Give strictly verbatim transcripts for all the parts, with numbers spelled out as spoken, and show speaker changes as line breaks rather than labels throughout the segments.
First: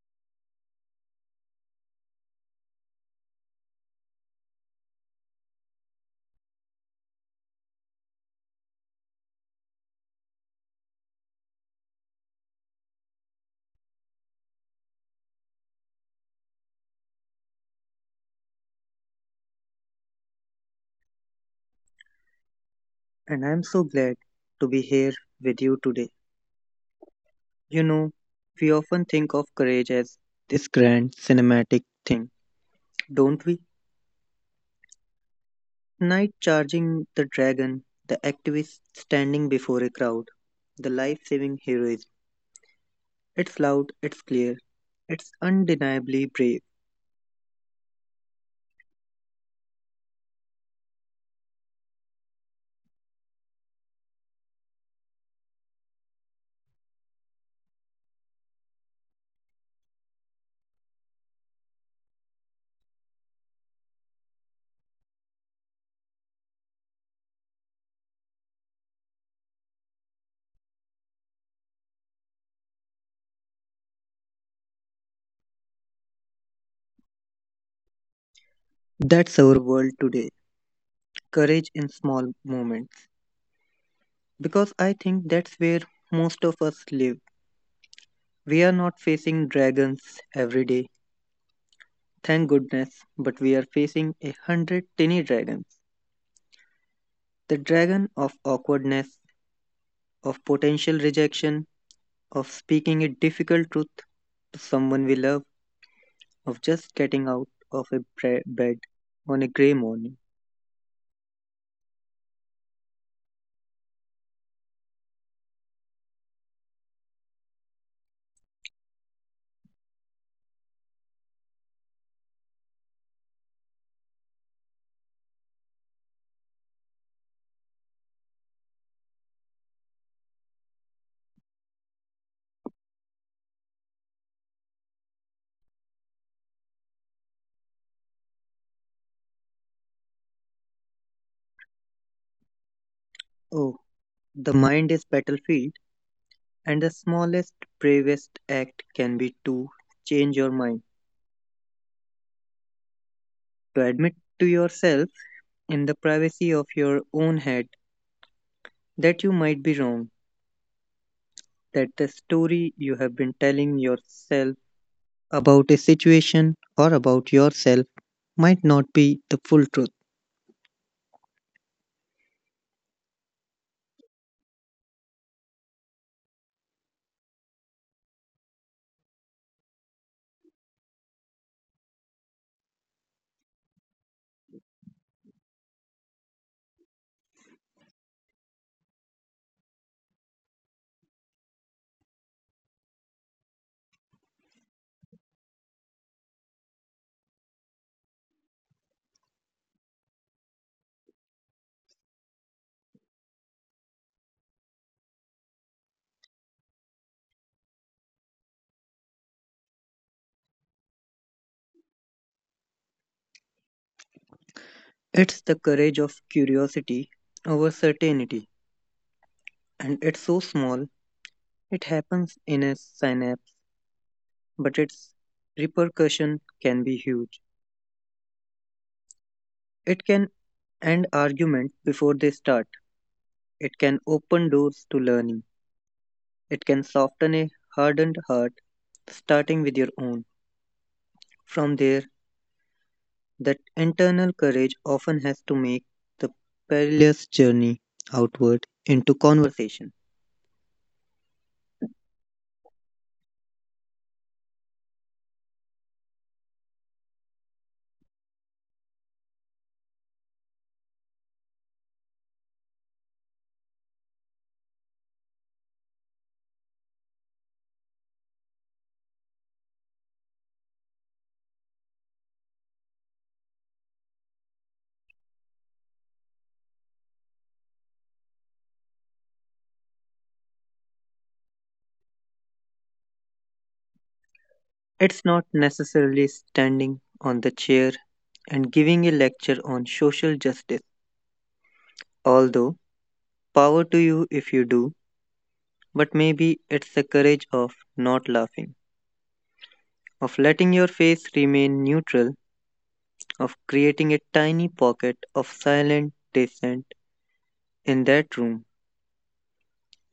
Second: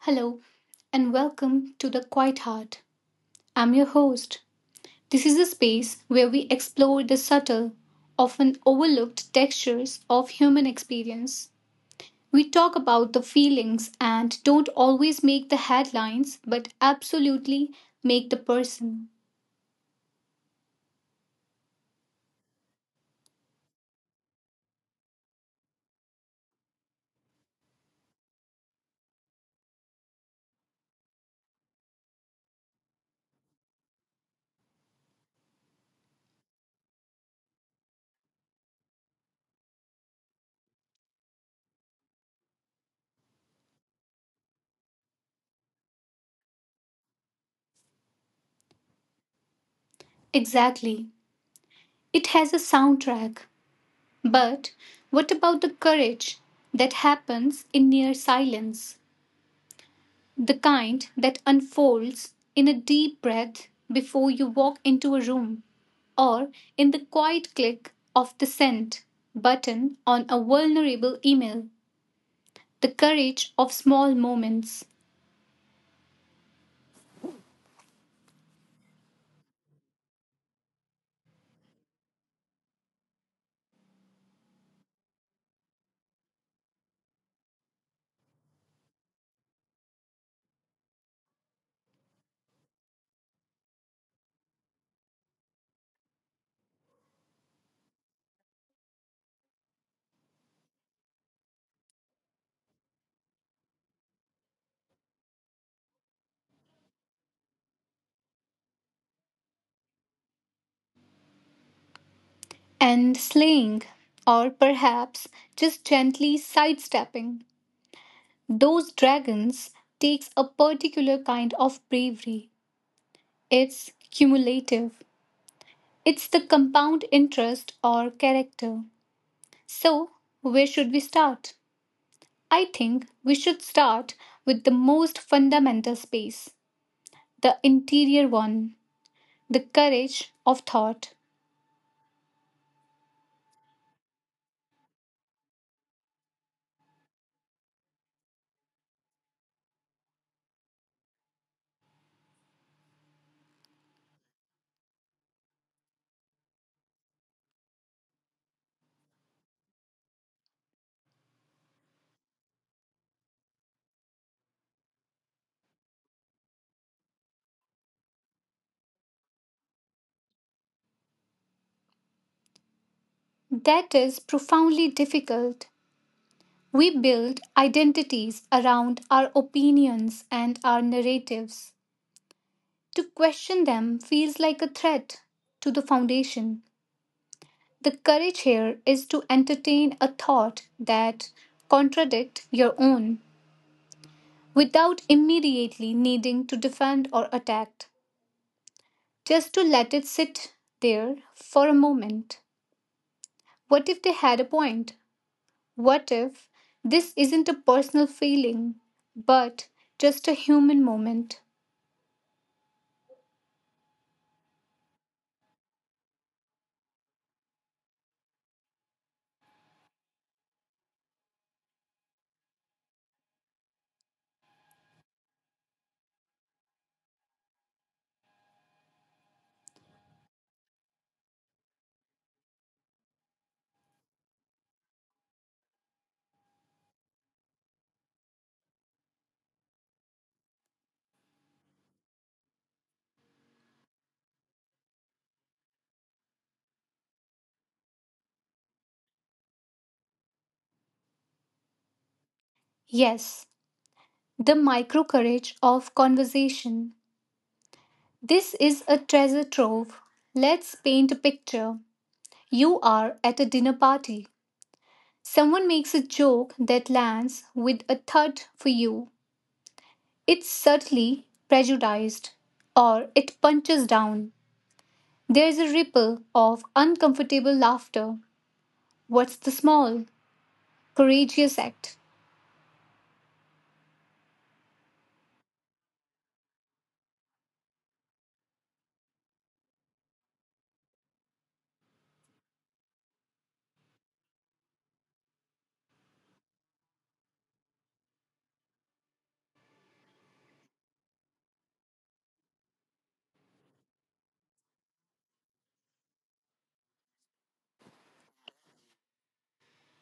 Hello, and welcome to The Quiet Heart. I'm your host. This is a space where we explore the subtle, often overlooked textures of human experience. We talk about the feelings and don't always make the headlines, but absolutely make the person.
And I'm so glad to be here with you today. You know, we often think of courage as this grand cinematic thing, don't we? Knight charging the dragon, the activist standing before a crowd, the life saving heroism. It's loud, it's clear, it's undeniably brave.
Exactly. It has a soundtrack. But what about the courage that happens in near silence? The kind that unfolds in a deep breath before you walk into a room, or in the quiet click of the send button on a vulnerable email. The courage of small moments
That's our world today. Courage in small moments. Because I think that's where most of us live. We are not facing dragons every day. Thank goodness, but we are facing a hundred tiny dragons. The dragon of awkwardness, of potential rejection, of speaking a difficult truth to someone we love, of just getting out of a bre- bed on a grey morning.
and slaying, or perhaps just gently sidestepping. Those dragons takes a particular kind of bravery. It's cumulative. It's the compound interest or character. So, where should we start? I think we should start with the most fundamental space, the interior one, the courage of thought.
Oh, the mind is battlefield, and the smallest, bravest act can be to change your mind, to admit to yourself in the privacy of your own head that you might be wrong, that the story you have been telling yourself about a situation or about yourself might not be the full truth.
That is profoundly difficult. We build identities around our opinions and our narratives. To question them feels like a threat to the foundation. The courage here is to entertain a thought that contradicts your own without immediately needing to defend or attack, just to let it sit there for a moment. What if they had a point? What if this isn't a personal feeling, but just a human moment?
It's the courage of curiosity over certainty, and it's so small, it happens in a synapse, but its repercussion can be huge. It can end arguments before they start, it can open doors to learning, it can soften a hardened heart, starting with your own. From there, that internal courage often has to make the perilous journey outward into conversation.
Yes, the micro courage of conversation. This is a treasure trove. Let's paint a picture. You are at a dinner party. Someone makes a joke that lands with a thud for you. It's subtly prejudiced, or it punches down. There's a ripple of uncomfortable laughter. What's the small, courageous act?
It's not necessarily standing on the chair and giving a lecture on social justice, although power to you if you do, but maybe it's the courage of not laughing, of letting your face remain neutral, of creating a tiny pocket of silent dissent in that room.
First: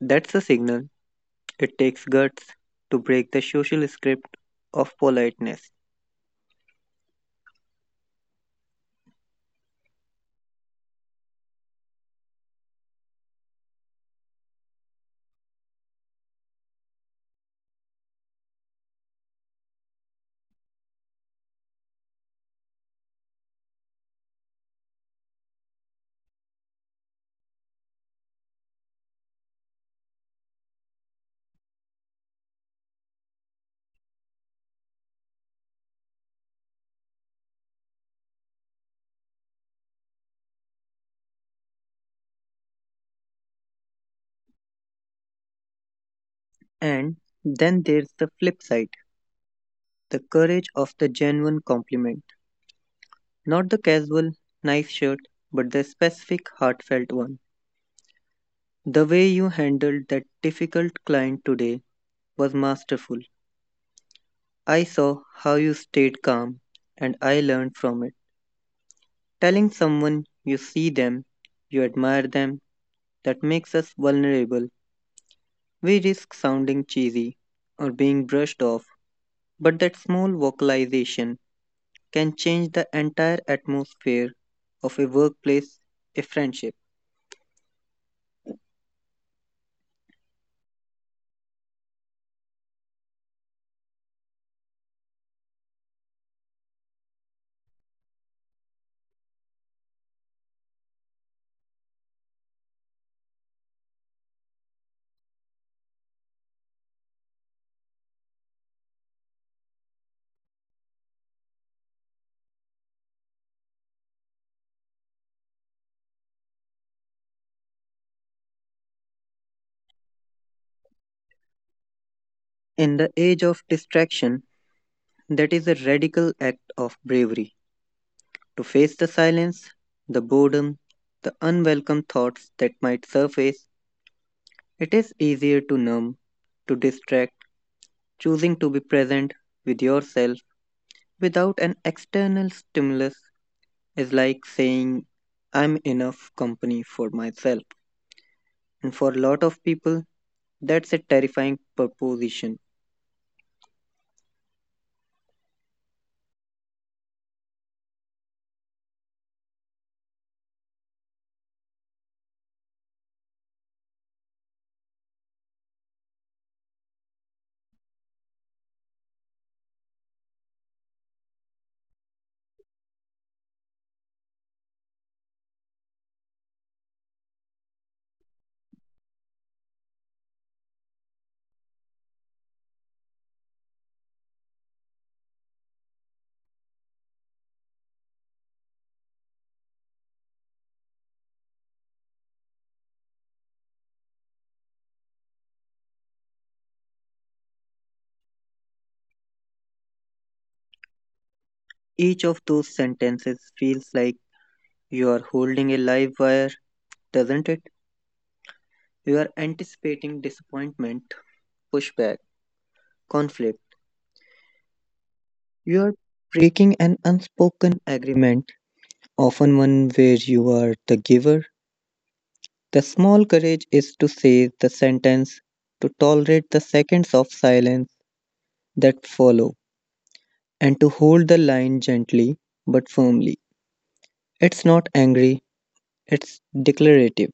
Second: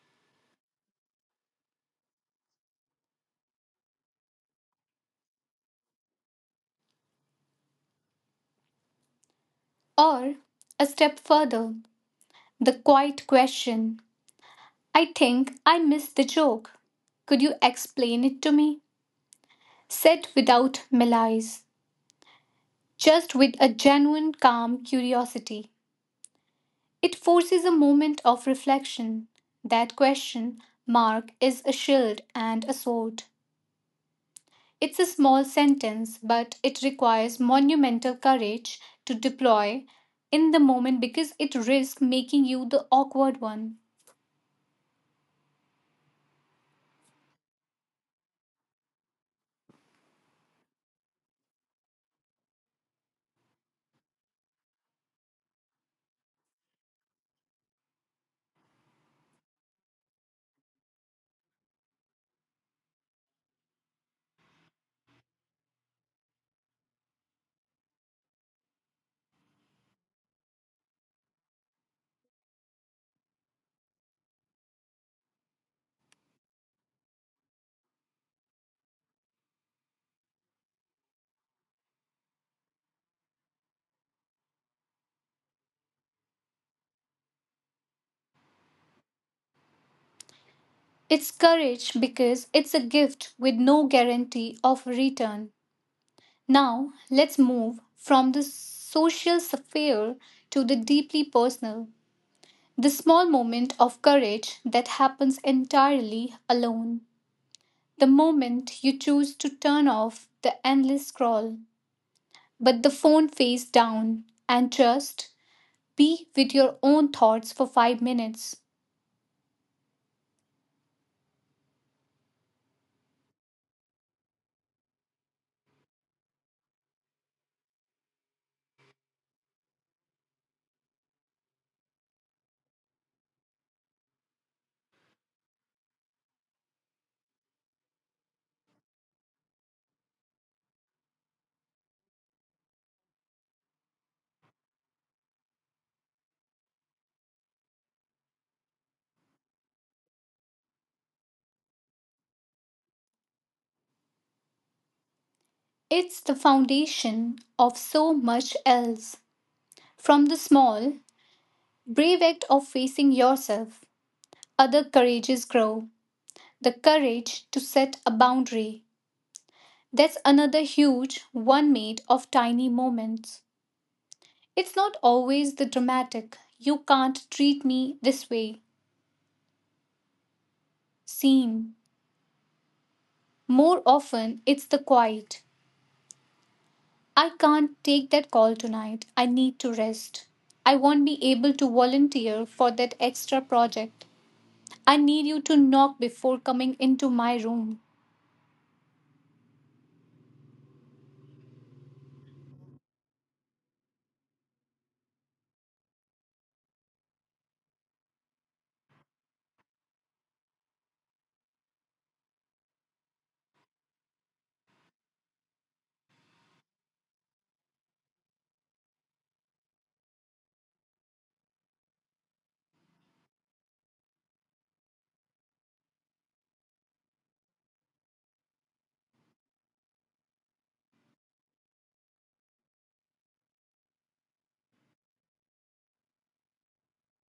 That's a signal. It takes guts to break the social script of politeness.
Or a step further, the quiet question I think I missed the joke. Could you explain it to me? Said without malice, just with a genuine calm curiosity. It forces a moment of reflection. That question, Mark, is a shield and a sword. It's a small sentence, but it requires monumental courage to deploy in the moment because it risks making you the awkward one.
And then there's the flip side, the courage of the genuine compliment. Not the casual, nice shirt, but the specific, heartfelt one. The way you handled that difficult client today was masterful. I saw how you stayed calm, and I learned from it. Telling someone you see them, you admire them, that makes us vulnerable. We risk sounding cheesy or being brushed off, but that small vocalization can change the entire atmosphere of a workplace, a friendship.
It's courage because it's a gift with no guarantee of return. Now, let's move from the social sphere to the deeply personal, the small moment of courage that happens entirely alone, the moment you choose to turn off the endless scroll but the phone face down and just be with your own thoughts for five minutes.
In the age of distraction, that is a radical act of bravery to face the silence, the boredom, the unwelcome thoughts that might surface. It is easier to numb, to distract. Choosing to be present with yourself without an external stimulus is like saying, I'm enough company for myself. And for a lot of people, that's a terrifying proposition.
It's the foundation of so much else. From the small, brave act of facing yourself, other courages grow. The courage to set a boundary. That's another huge one made of tiny moments. It's not always the dramatic, you can't treat me this way, scene. More often, it's the quiet. I can't take that call tonight. I need to rest. I won't be able to volunteer for that extra project. I need you to knock before coming into my room.
Each of those sentences feels like you are holding a live wire, doesn't it? You are anticipating disappointment, pushback, conflict. You are breaking an unspoken agreement, often one where you are the giver. The small courage is to say the sentence, to tolerate the seconds of silence that follow, and to hold the line gently but firmly. It's not angry, it's declarative,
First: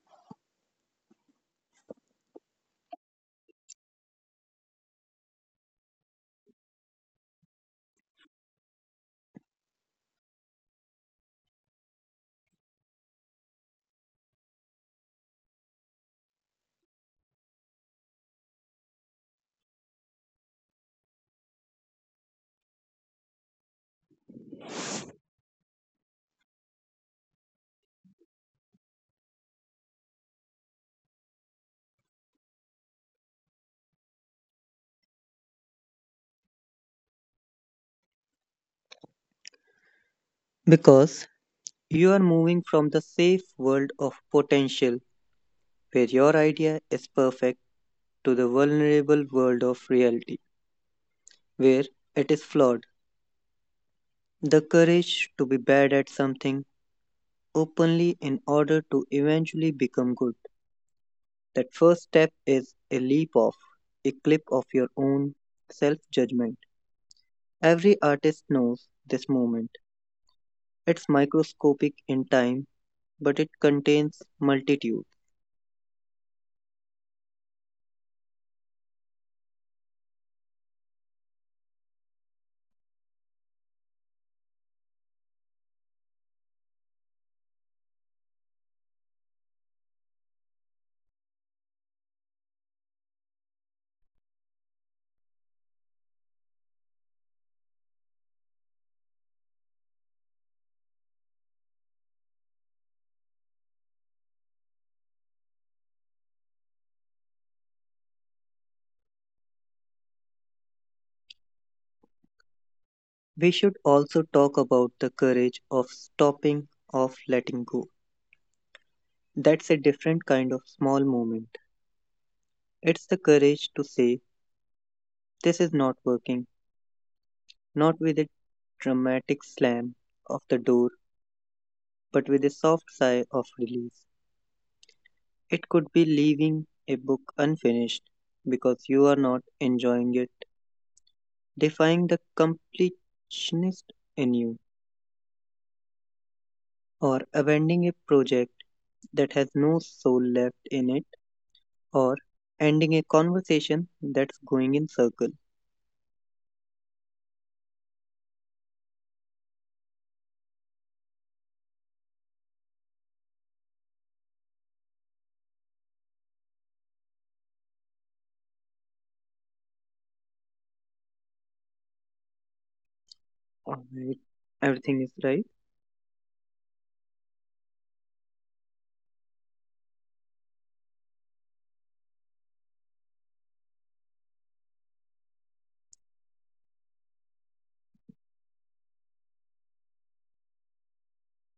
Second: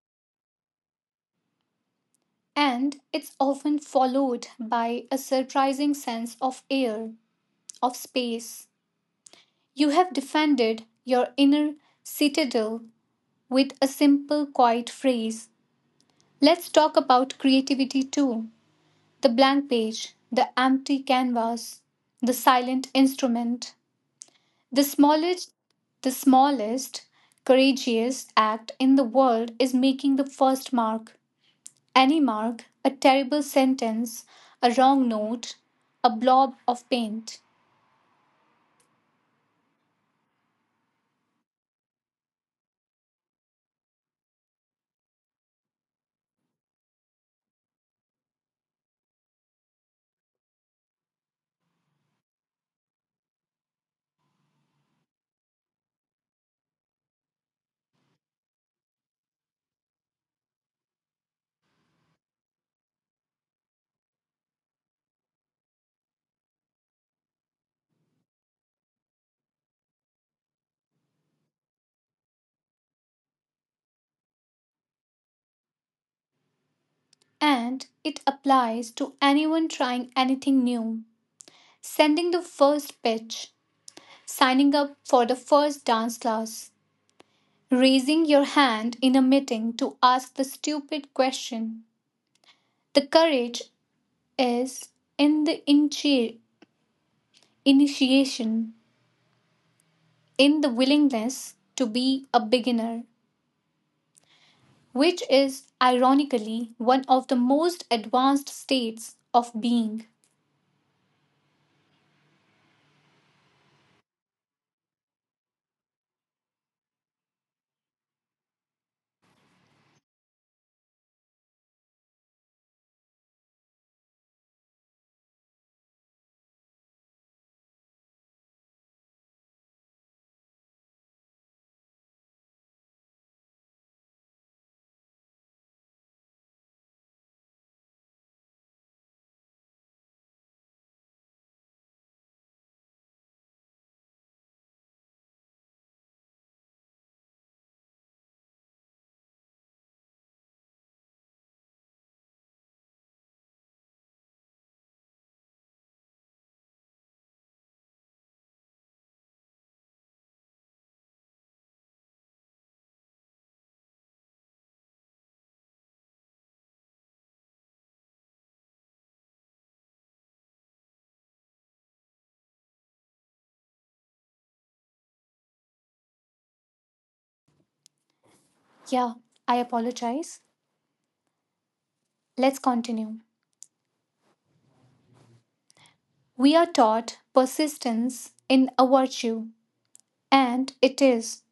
And it's often followed by a surprising sense of air, of space. You have defended your inner citadel with a simple, quiet phrase. Let's talk about creativity too, the blank page, the empty canvas, the silent instrument. The smallest, the smallest courageous act in the world is making the first mark. Any mark, a terrible sentence, a wrong note, a blob of paint.
because you are moving from the safe world of potential where your idea is perfect to the vulnerable world of reality where it is flawed. The courage to be bad at something openly in order to eventually become good. That first step is a leap off, a clip of your own self judgment. Every artist knows this moment. It's microscopic in time, but it contains multitude.
And it applies to anyone trying anything new. Sending the first pitch, signing up for the first dance class, raising your hand in a meeting to ask the stupid question. The courage is in the inche- initiation, in the willingness to be a beginner, which is ironically one of the most advanced states of being.
We should also talk about the courage of stopping, of letting go. That's a different kind of small moment. It's the courage to say, this is not working, not with a dramatic slam of the door but with a soft sigh of relief. It could be leaving a book unfinished because you are not enjoying it, defying the completionist in you, or abandoning a project that has no soul left in it, or ending a conversation that's going in circle. Alright, everything is right.
Yeah, I apologize. Let's continue. We are taught persistence in a virtue, and it is,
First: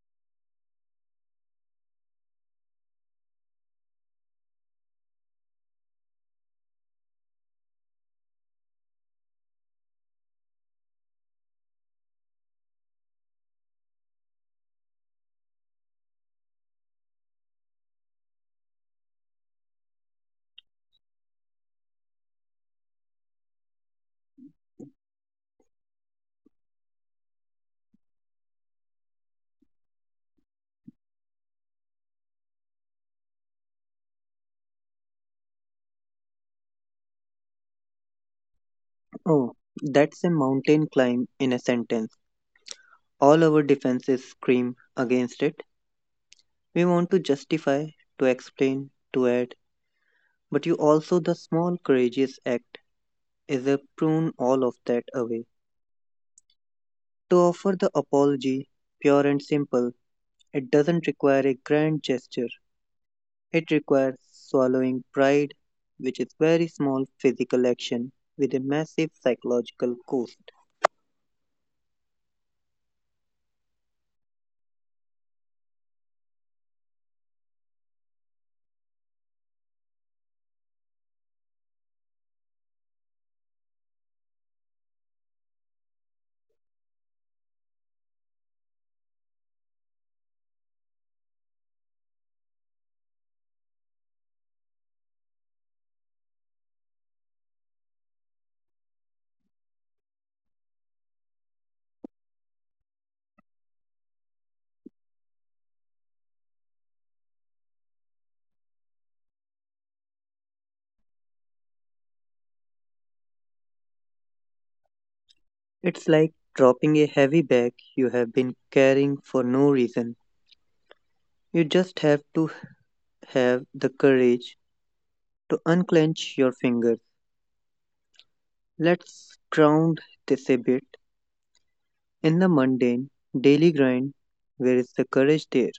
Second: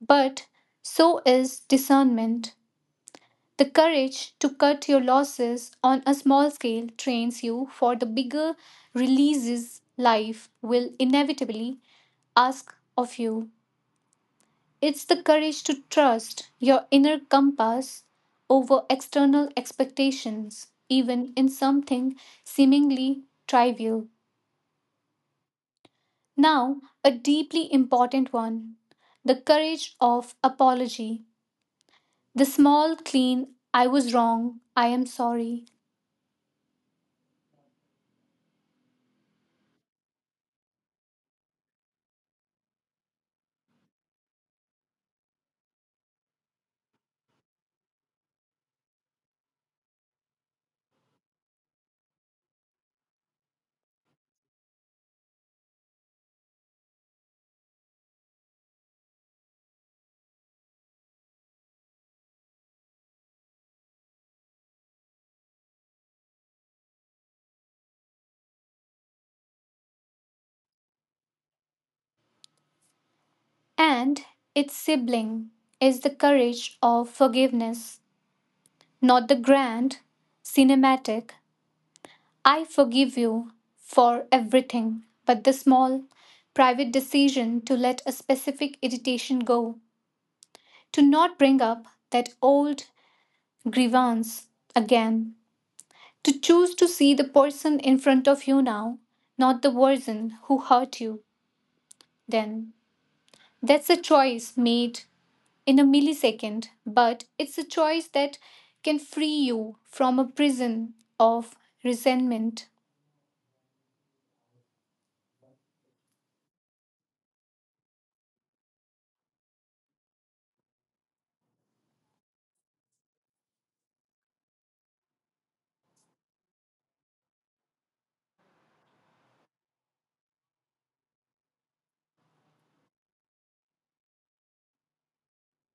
but so is discernment. The courage to cut your losses on a small scale trains you for the bigger releases life will inevitably ask of you. It's the courage to trust your inner compass over external expectations, even in something seemingly trivial. Now, a deeply important one, the courage of apology. The small, clean, I was wrong, I am sorry.
Oh, that's a mountain climb in a sentence. All our defenses scream against it. We want to justify, to explain, to add, but you also the small courageous act is a prune all of that away. To offer the apology, pure and simple, it doesn't require a grand gesture. It requires swallowing pride, which is very small physical action with a massive psychological cost.
And its sibling is the courage of forgiveness, not the grand, cinematic, I forgive you for everything, but the small, private decision to let a specific irritation go, to not bring up that old grievance again, to choose to see the person in front of you now, not the version who hurt you then. That's a choice made in a millisecond, but it's a choice that can free you from a prison of resentment.
It's like dropping a heavy bag you have been carrying for no reason. You just have to have the courage to unclench your fingers. Let's ground this a bit. In the mundane, daily grind, where is the courage there?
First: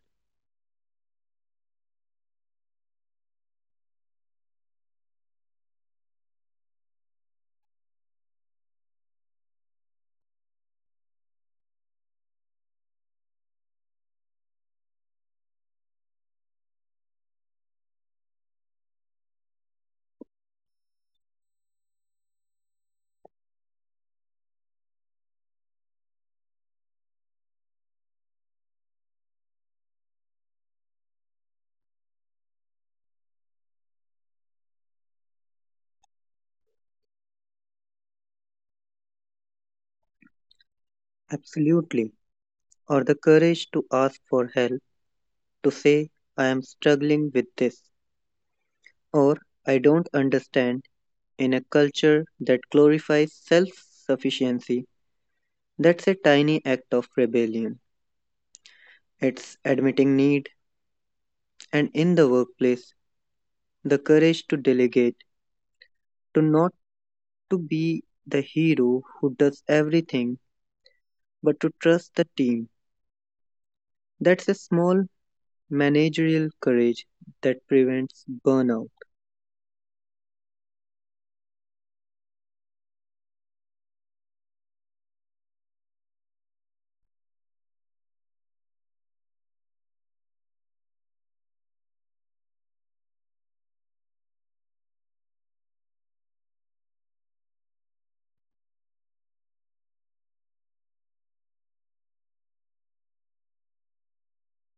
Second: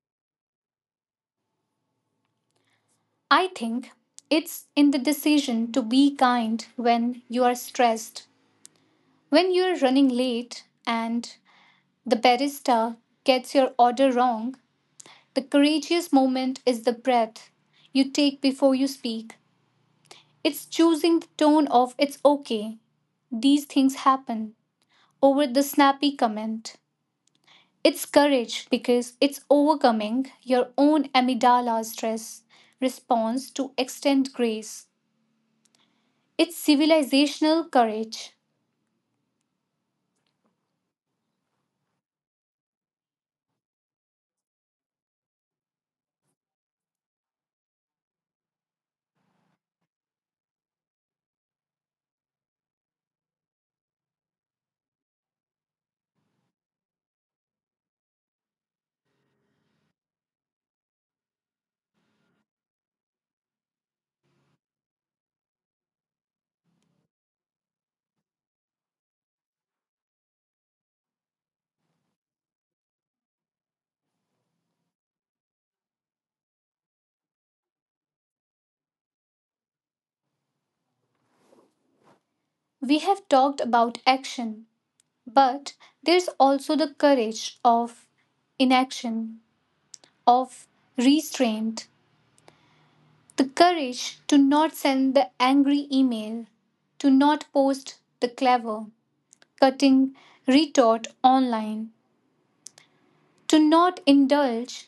I think it's in the decision to be kind when you are stressed. When you're running late and the barista gets your order wrong, the courageous moment is the breath you take before you speak. It's choosing the tone of it's okay. These things happen over the snappy comment. It's courage because it's overcoming your own amygdala stress response to extend grace. It's civilizational courage.
Absolutely. Or the courage to ask for help, to say, I am struggling with this, or I don't understand, in a culture that glorifies self sufficiency. That's a tiny act of rebellion. It's admitting need, and in the workplace, the courage to delegate, to not to be the hero who does everything, but to trust the team. That's a small managerial courage that prevents burnout.
We have talked about action, but there's also the courage of inaction, of restraint, the courage to not send the angry email, to not post the clever, cutting retort online, to not indulge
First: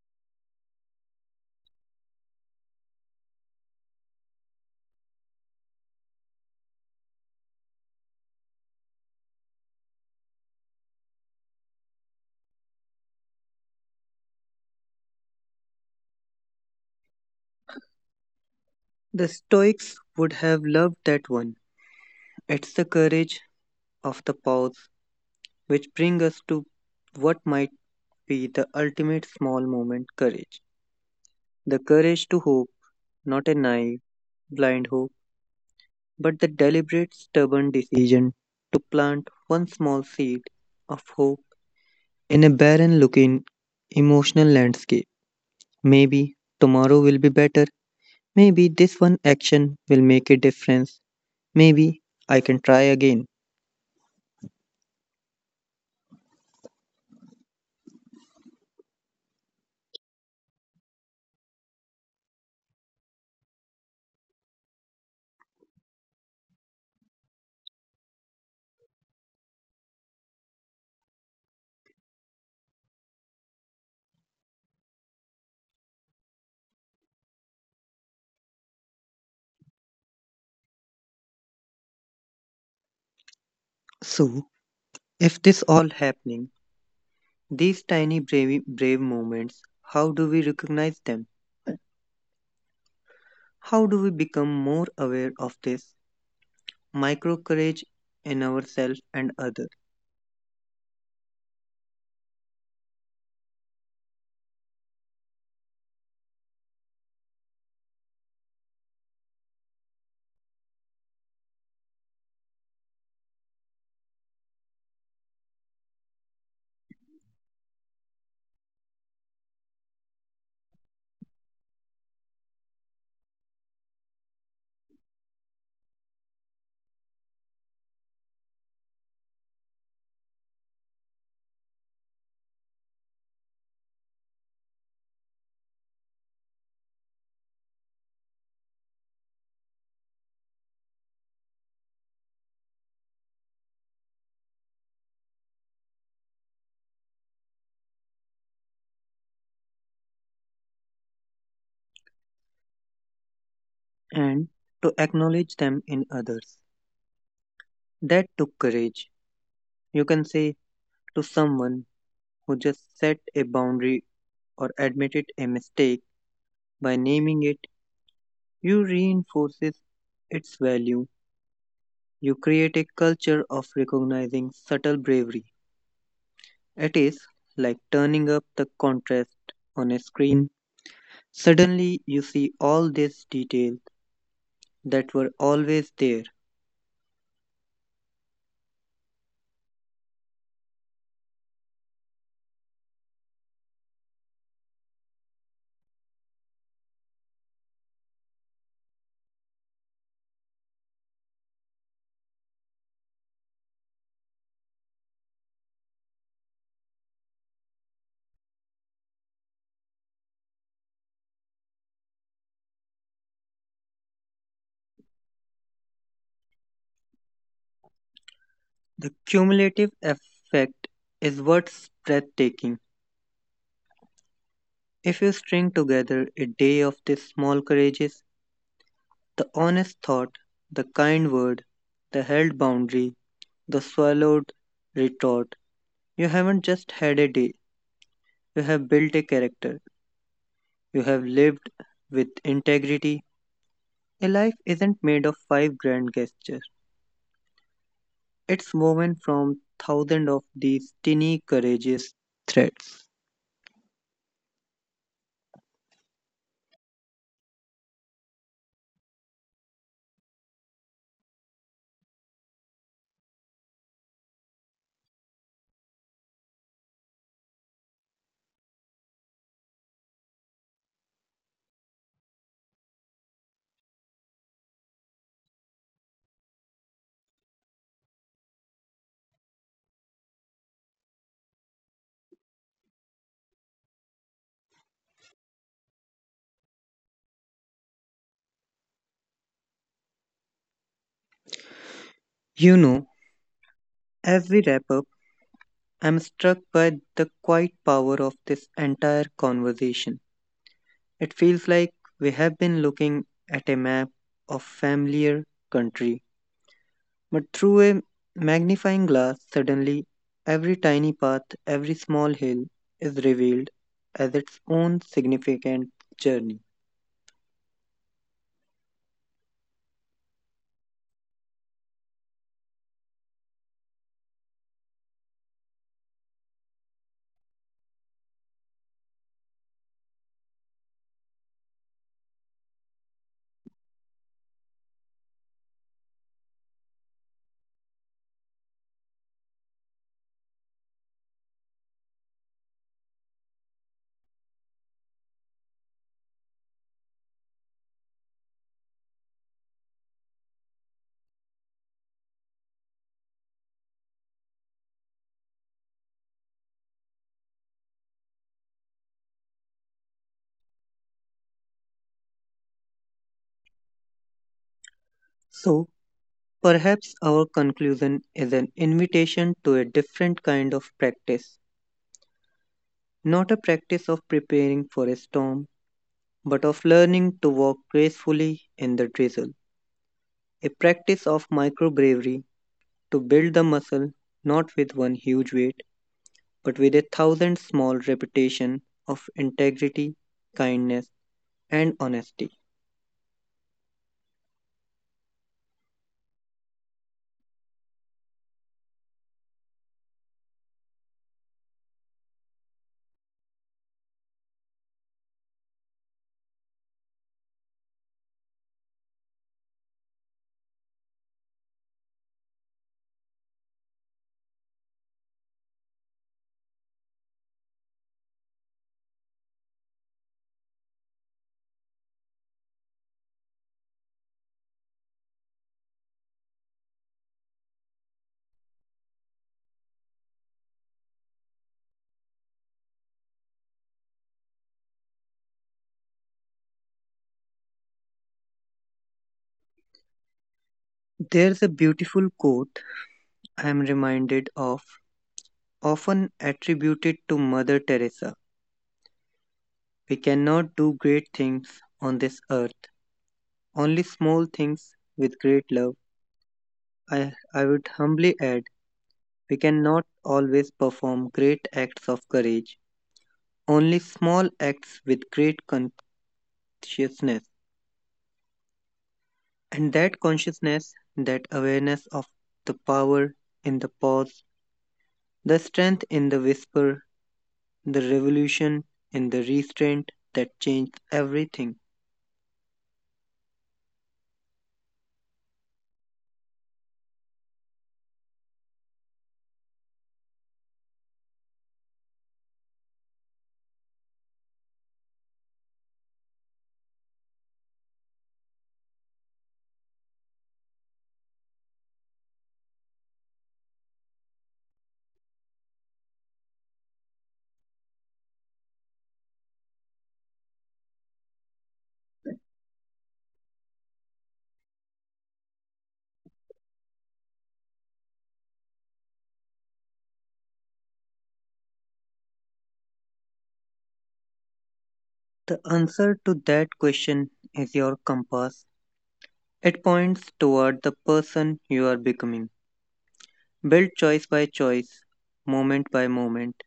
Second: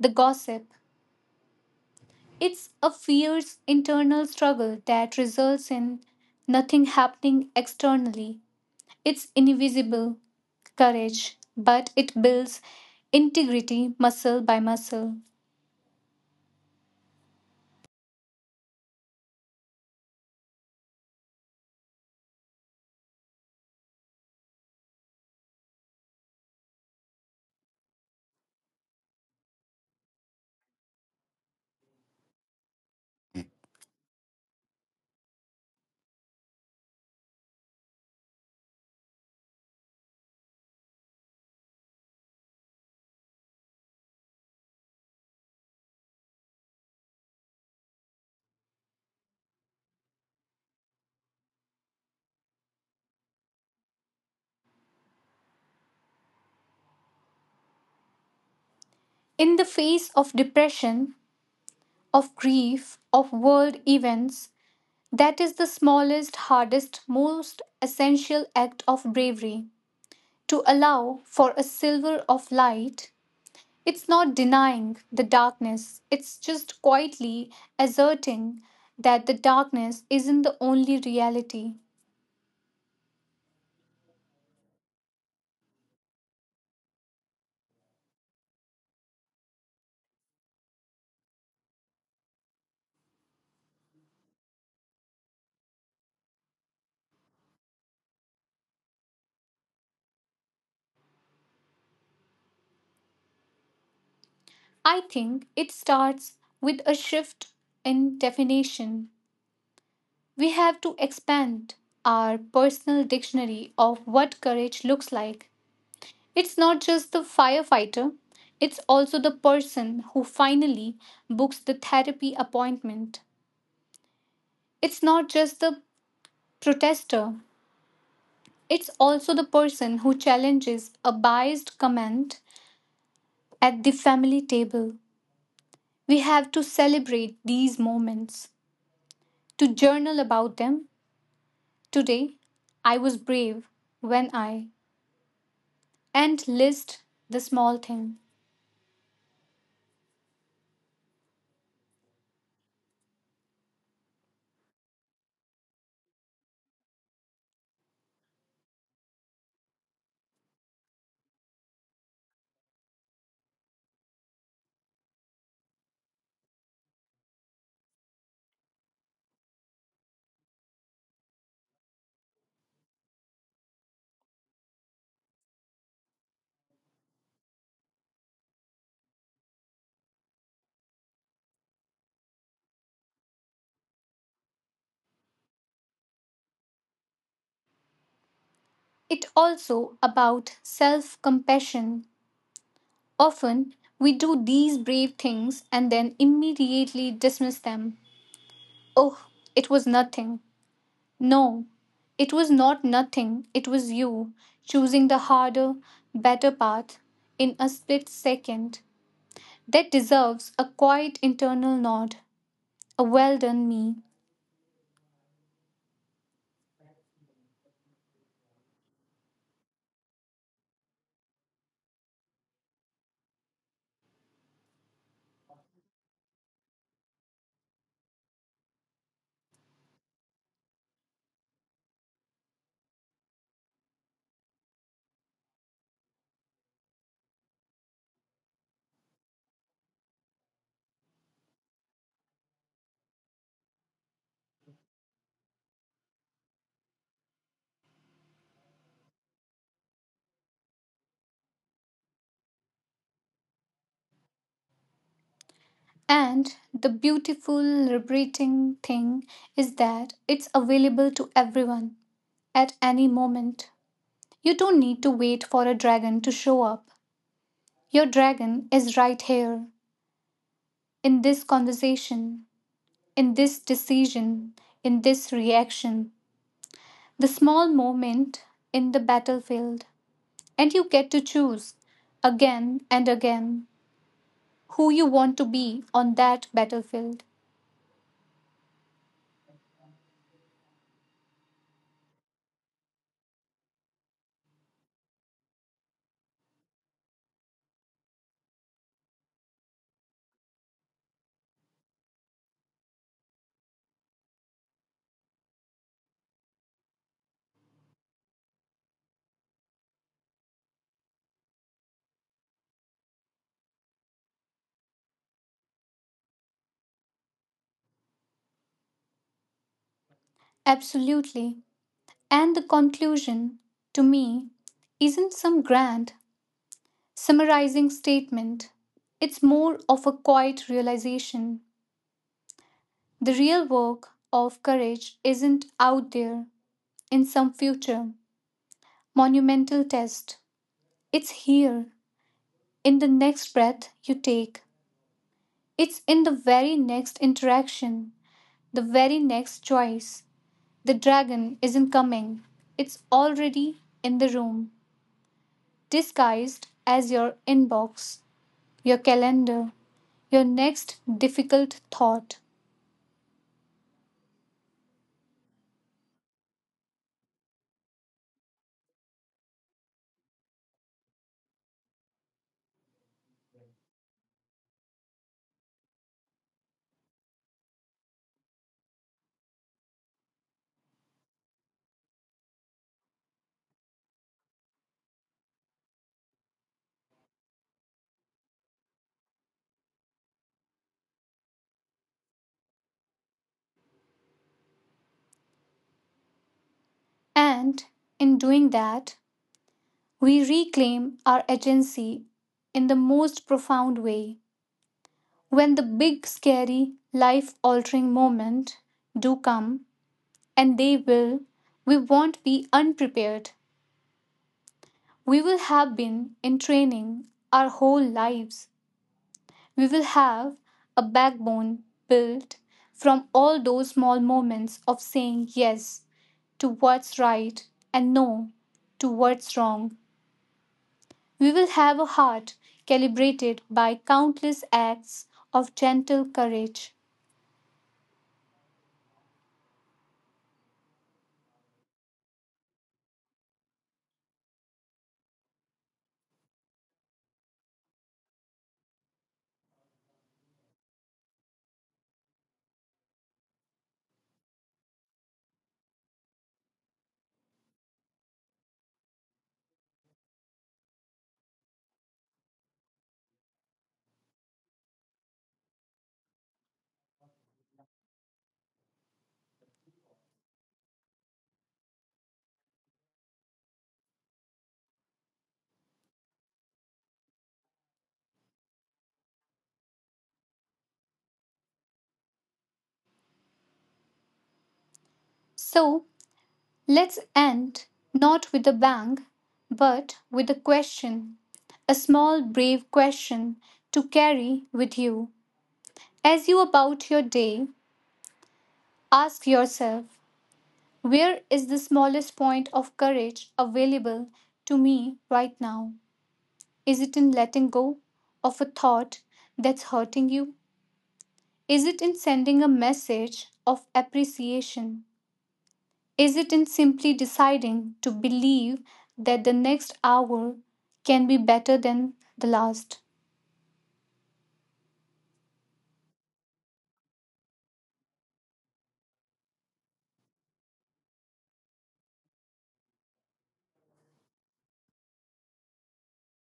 the gossip. It's a fierce internal struggle that results in nothing happening externally. It's invisible courage, but it builds integrity muscle by muscle.
The Stoics would have loved that one. It's the courage of the pause, which brings us to what might be the ultimate small moment courage. The courage to hope, not a naive, blind hope, but the deliberate, stubborn decision to plant one small seed of hope in a barren looking emotional landscape. Maybe tomorrow will be better. Maybe this one action will make a difference. Maybe I can try again.
In the face of depression, of grief, of world events, that is the smallest, hardest, most essential act of bravery. To allow for a silver of light, it's not denying the darkness, it's just quietly asserting that the darkness isn't the only reality.
So, if this all happening, these tiny brave, brave moments, how do we recognize them? How do we become more aware of this micro courage in ourselves and others,
I think it starts with a shift in definition. We have to expand our personal dictionary of what courage looks like. It's not just the firefighter, it's also the person who finally books the therapy appointment. It's not just the protester, it's also the person who challenges a biased comment at the family table. We have to celebrate these moments, to journal about them. Today, I was brave when I, and list the small thing.
and to acknowledge them in others? That took courage. You can say to someone who just set a boundary or admitted a mistake by naming it. You reinforces its value. You create a culture of recognizing subtle bravery. It is like turning up the contrast on a screen. Suddenly, you see all these details that were always there.
It also about self-compassion. Often we do these brave things and then immediately dismiss them. Oh, it was nothing. No, it was not nothing. It was you choosing the harder, better path in a split second. That deserves a quiet internal nod. A well done me.
The cumulative effect is what's breathtaking. If you string together a day of these small courages, the honest thought, the kind word, the held boundary, the swallowed retort, you haven't just had a day. You have built a character. You have lived with integrity. A life isn't made of five grand gestures. It's woven from thousands of these tiny courageous threads.
And the beautiful, liberating thing is that it's available to everyone at any moment. You don't need to wait for a dragon to show up. Your dragon is right here, in this conversation, in this decision, in this reaction, the small moment in the battlefield. And you get to choose again and again who you want to be on that battlefield.
You know, as we wrap up, I'm struck by the quiet power of this entire conversation. It feels like we have been looking at a map of familiar country, but through a magnifying glass, suddenly every tiny path, every small hill is revealed as its own significant journey.
Absolutely. And the conclusion, to me, isn't some grand, summarizing statement. It's more of a quiet realization. The real work of courage isn't out there in some future monumental test. It's here, in the next breath you take. It's in the very next interaction, the very next choice. The dragon isn't coming, it's already in the room, disguised as your inbox, your calendar, your next difficult thought.
So, perhaps our conclusion is an invitation to a different kind of practice, not a practice of preparing for a storm, but of learning to walk gracefully in the drizzle, a practice of microbravery to build the muscle not with one huge weight but with a thousand small reputation of integrity, kindness, and honesty.
And in doing that, we reclaim our agency in the most profound way. When the big, scary, life altering moment do come, and they will, we won't be unprepared. We will have been in training our whole lives. We will have a backbone built from all those small moments of saying yes to what's right and no to what's wrong. We will have a heart calibrated by countless acts of gentle courage.
There's a beautiful quote I am reminded of, often attributed to Mother Teresa. We cannot do great things on this earth, only small things with great love. I, I would humbly add, we cannot always perform great acts of courage, only small acts with great consciousness. And that consciousness, that awareness of the power in the pause, the strength in the whisper, the revolution in the restraint that changed everything.
So let's end not with a bang, but with a question, a small brave question to carry with you. As you about your day, ask yourself, where is the smallest point of courage available to me right now? Is it in letting go of a thought that's hurting you? Is it in sending a message of appreciation? Is it in simply deciding to believe that the next hour can be better than the last?
The answer to that question is your compass. It points toward the person you are becoming. Built choice by choice, moment by moment.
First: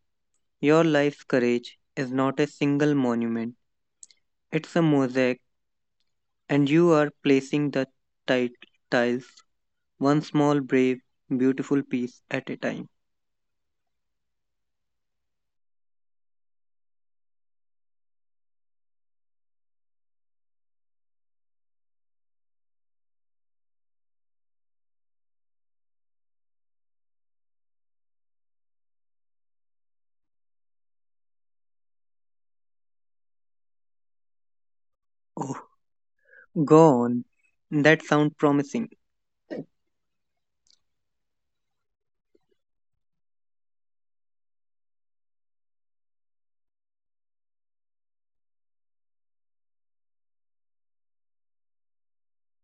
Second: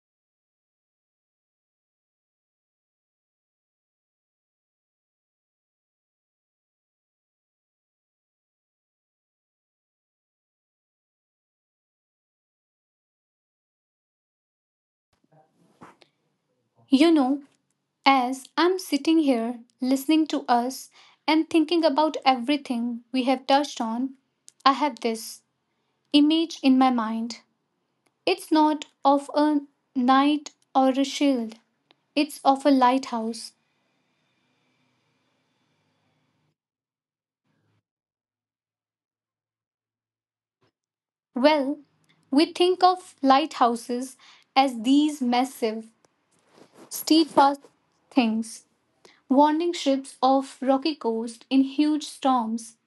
Your life's courage is not a single monument, it's a mosaic, and you are placing the ti- tiles, one small, brave, beautiful piece at a time.
You know, as I'm sitting here listening to us and thinking about everything we have touched on, I have this image in my mind. It's not of a knight or a shield, it's of a lighthouse.
Oh, go on. That sounds promising.
Well, we think of lighthouses as these massive, steadfast things, warning ships of rocky coast in huge storms,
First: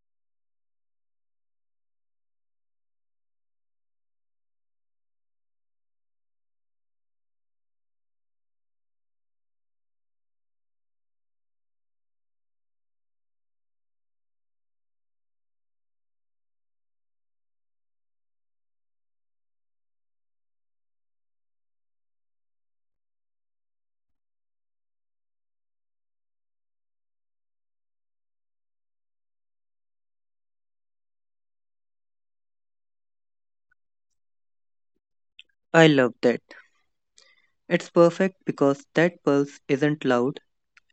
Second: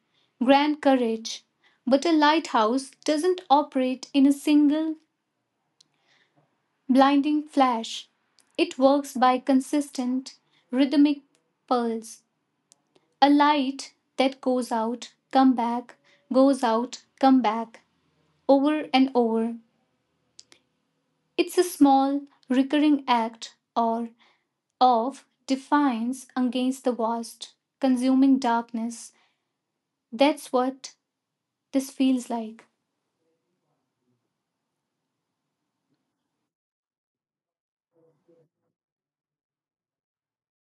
grand courage. But a lighthouse doesn't operate in a single blinding flash. It works by consistent, rhythmic pulse. A light that goes out, come back, goes out, come back, over and over. It's a small, recurring act or of defiance against the vast, consuming darkness. That's what this feels like.
I love that. It's perfect because that pulse isn't loud.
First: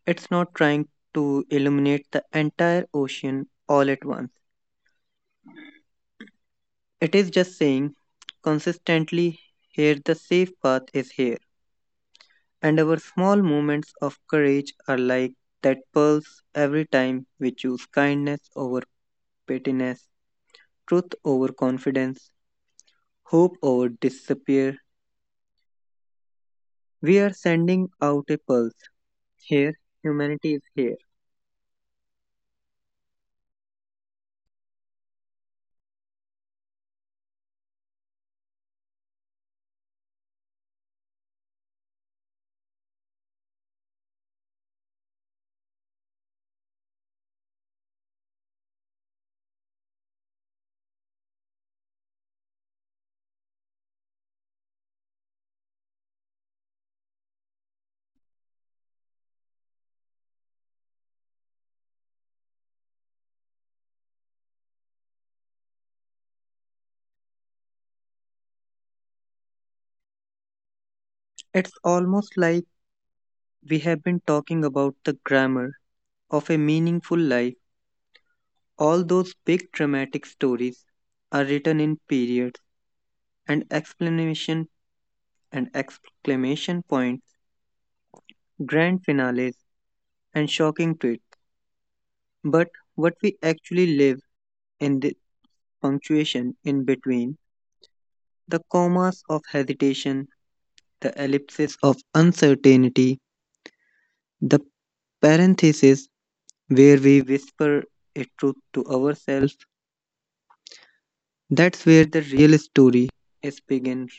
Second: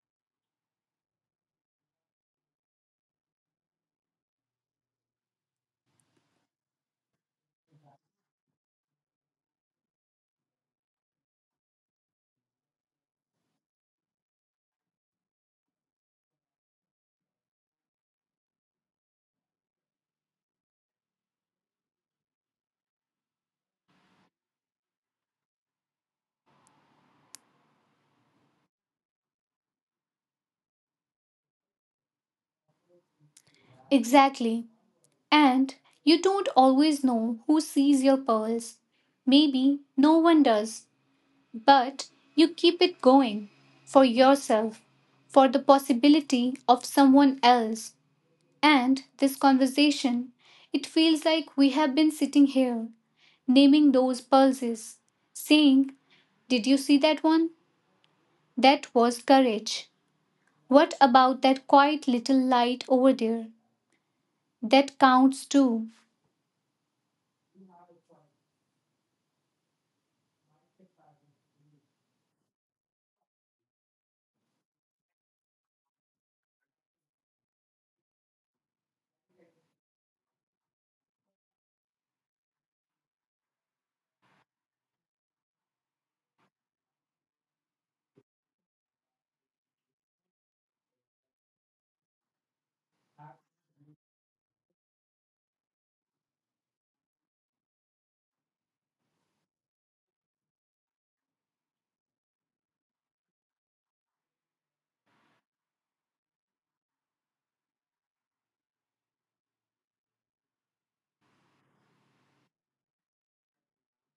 It's not trying to illuminate the entire ocean all at once. It is just saying consistently, here the safe path is here. And our small moments of courage are like that pulse. Every time we choose kindness over pettiness, truth over confidence, hope over disappear, we are sending out a pulse. Here, humanity is here.
Exactly. And you don't always know who sees your pearls. Maybe no one does, but you keep it going for yourself, for the possibility of someone else. And this conversation, it feels like we have been sitting here, naming those pulses, saying, did you see that one? That was courage. What about that quiet little light over there? That counts too.
It's almost like we have been talking about the grammar of a meaningful life. All those big dramatic stories are written in periods and explanation and exclamation points, grand finales and shocking twists. But what we actually live in the punctuation in between, the commas of hesitation, the ellipses of uncertainty, the parentheses where we whisper a truth to ourselves, that's where the real story is begins,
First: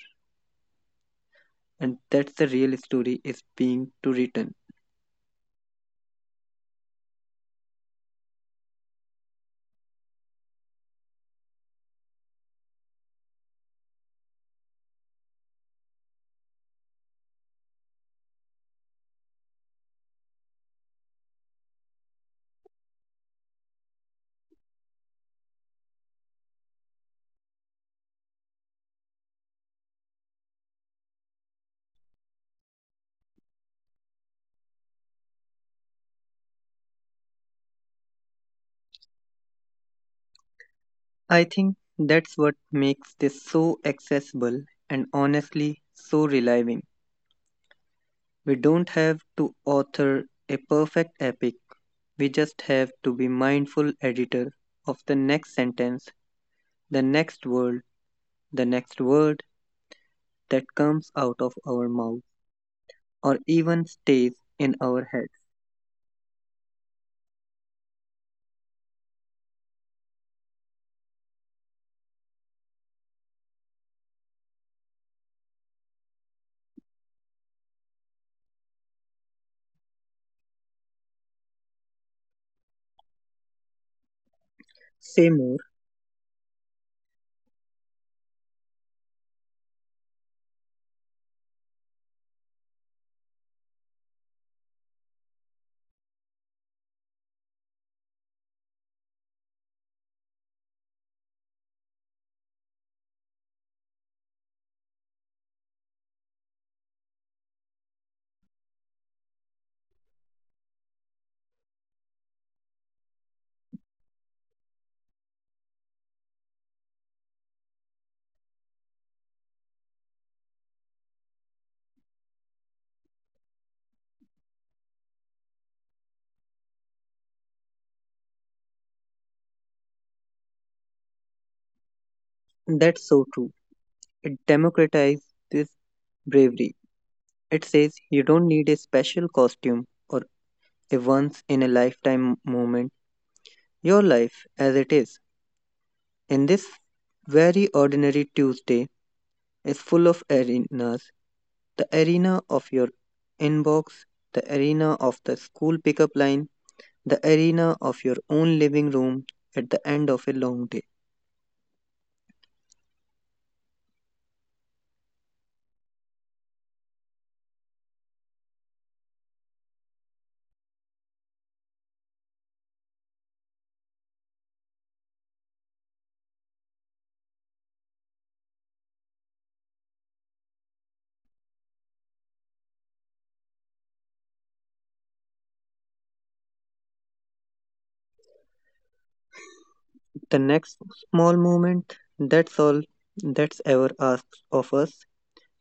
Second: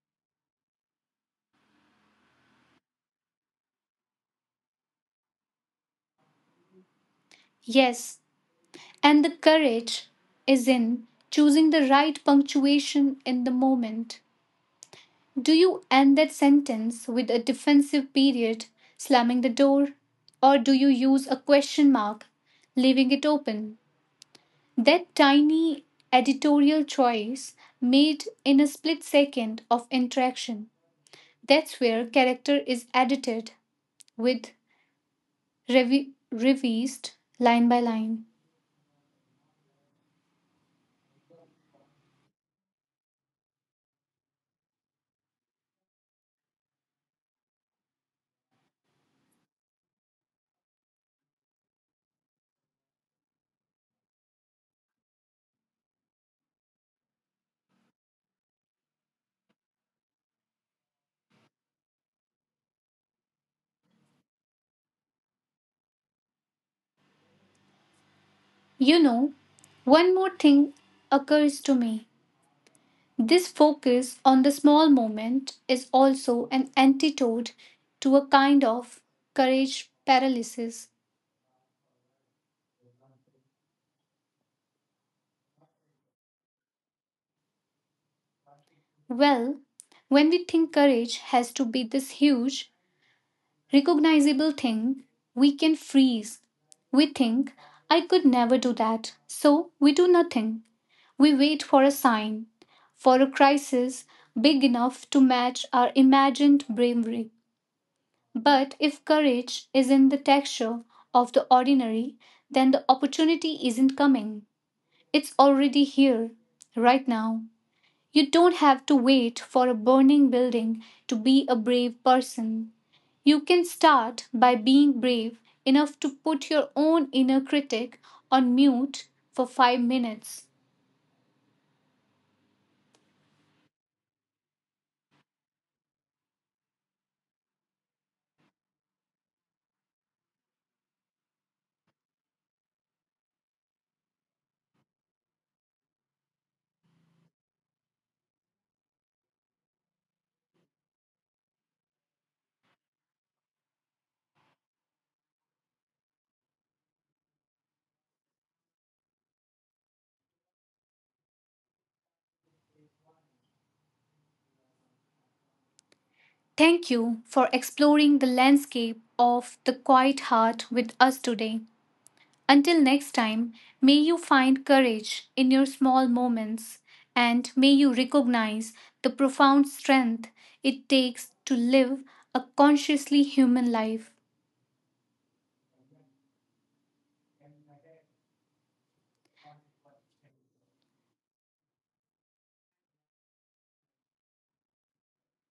and that's the real story is being to written.
Yes, and the courage is in choosing the right punctuation in the moment. Do you end that sentence with a defensive period, slamming the door? Or do you use a question mark, leaving it open? That tiny editorial choice made in a split second of interaction. That's where character is edited with revi- revised line by line.
I think that's what makes this so accessible and honestly so relieving. We don't have to author a perfect epic. We just have to be mindful editor of the next sentence, the next word, the next word that comes out of our mouth or even stays in our heads.
You know, one more thing occurs to me. This focus on the small moment is also an antidote to a kind of courage paralysis.
Say more.
Well, when we think courage has to be this huge, recognizable thing, we can freeze. We think, I could never do that, so we do nothing. We wait for a sign, for a crisis big enough to match our imagined bravery. But if courage is in the texture of the ordinary, then the opportunity isn't coming. It's already here, right now. You don't have to wait for a burning building to be a brave person. You can start by being brave enough to put your own inner critic on mute for five minutes.
That's so true. It democratizes this bravery. It says you don't need a special costume or a once in a lifetime moment. Your life as it is. In this very ordinary Tuesday, is full of arenas, the arena of your inbox, the arena of the school pickup line, the arena of your own living room at the end of a long day.
Thank you for exploring the landscape of the quiet heart with us today. Until next time, may you find courage in your small moments and may you recognize the profound strength it takes to live a consciously human life.
The next small moment, that's all that's ever asked of us.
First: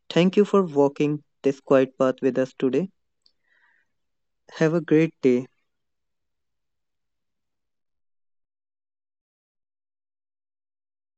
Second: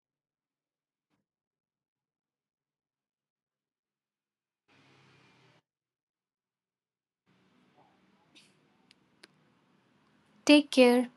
Thank you for walking this quiet path with us today. Have a great day.
Take care.